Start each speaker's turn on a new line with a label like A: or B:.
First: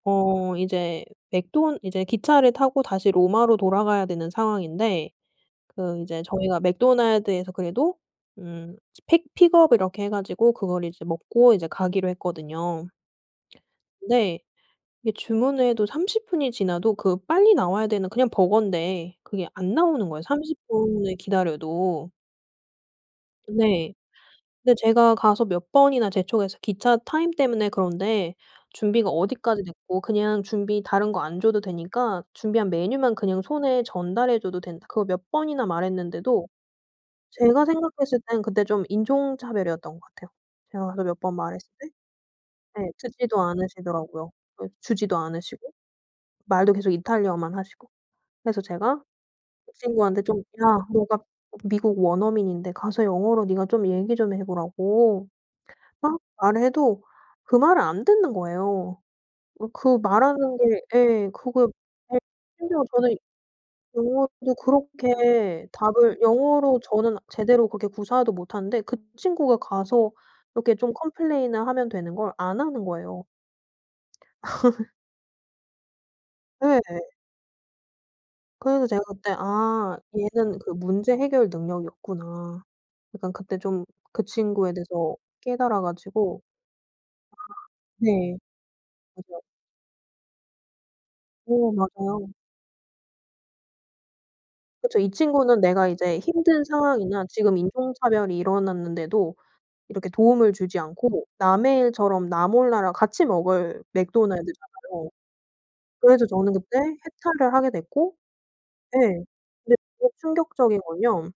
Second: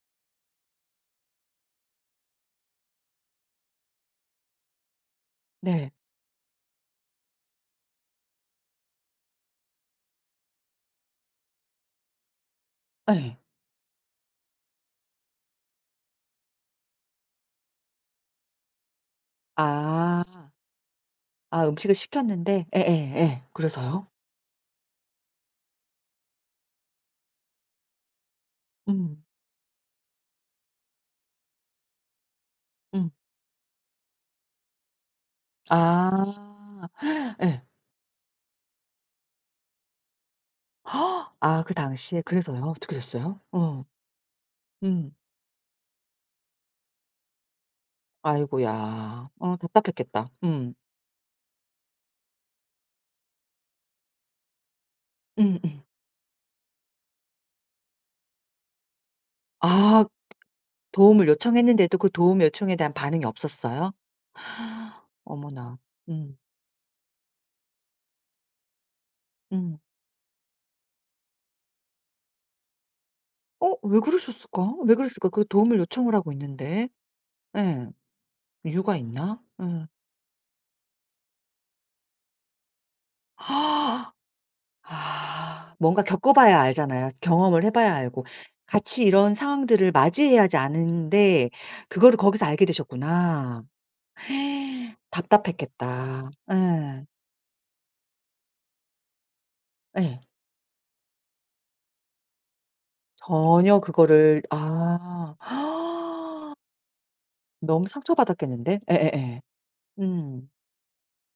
A: 어 이제 맥도 이제 기차를 타고 다시 로마로 돌아가야 되는 상황인데
B: 네.
A: 그 이제 저희가 맥도날드에서 그래도 음 픽 픽업 이렇게 해 가지고 그걸 이제 먹고 이제 가기로 했거든요.
B: 예.
A: 근데 이게 주문을 해도 30 분이 지나도 그 빨리 나와야 되는 그냥 버거인데 그게 안 나오는 거예요,
B: 아.
A: 30 분을
B: 아 음식을
A: 기다려도.
B: 시켰는데 예예예.
A: 네.
B: 그래서요?
A: 근데 제가 가서 몇 번이나 재촉해서 기차 타임 때문에 그런데 준비가
B: 음.
A: 어디까지 됐고 그냥 준비 다른 거 안 줘도 되니까 준비한
B: 음.
A: 메뉴만 그냥 손에 전달해 줘도 된다. 그거 몇 번이나 말했는데도
B: 아.
A: 제가
B: 예.
A: 생각했을 때는 그때 좀 인종 차별이었던 것 같아요, 제가 가서 몇 번
B: 아
A: 말했을
B: 그
A: 때.
B: 당시에 그래서요?
A: 네.
B: 어떻게
A: 듣지도
B: 됐어요? 어.
A: 않으시더라고요.
B: 음.
A: 주지도 않으시고 말도 계속 이탈리아어만 하시고. 그래서 제가
B: 아이고야. 어
A: 그 친구한테
B: 답답했겠다.
A: 좀
B: 음.
A: 야 너가 미국 원어민인데 가서 영어로 네가 좀 얘기 좀 해 보라고
B: 음음.
A: 막 말을 해도 그 말을 안 듣는 거예요. 어 그
B: 아.
A: 말 하는 게
B: 도움을
A: 예 그거
B: 요청했는데도 그
A: 뭐
B: 도움 요청에
A: 심지어
B: 대한
A: 저는
B: 반응이 없었어요?
A: 영어도 그렇게
B: 어머나.
A: 답을
B: 음.
A: 영어로 저는 제대로 그렇게 구사도 못 하는데 그 친구가
B: 음.
A: 가서 이렇게 좀 컴플레인을 하면 되는 걸 안 하는 거예요.
B: 어 왜 그러셨을까? 왜 그랬을까? 그 도움을 요청을 하고 있는데.
A: 네네.
B: 예.
A: 그래서
B: 이유가
A: 제가 그때
B: 있나? 예.
A: '아 얘는 그 문제 해결 능력이 없구나.' 약간 그때 좀 그 친구에 대해서
B: 아.
A: 깨달아
B: 뭔가
A: 가지고
B: 겪어봐야 알잖아요, 경험을 해 봐야 알고.
A: 네.
B: 같이 이런
A: 맞아요.
B: 상황들을 맞이해야지 아는데
A: 네.
B: 그거를
A: 맞아요.
B: 거기서 알게 되셨구나.
A: 그쵸. 이 친구는 내가 이제
B: 답답했겠다.
A: 힘든
B: 예.
A: 상황이나 지금 인종 차별이 일어났는데도 이렇게
B: 예.
A: 도움을 주지 않고 남의 일처럼 나 몰라라 같이
B: 전혀
A: 먹을
B: 그거를
A: 맥도날드잖아요.
B: 아.
A: 그래서 저는 그때 해탈을 하게
B: 너무
A: 됐고
B: 상처받았겠는데?
A: 예.
B: 예예예.
A: 근데 더
B: 음.
A: 충격적인 건요.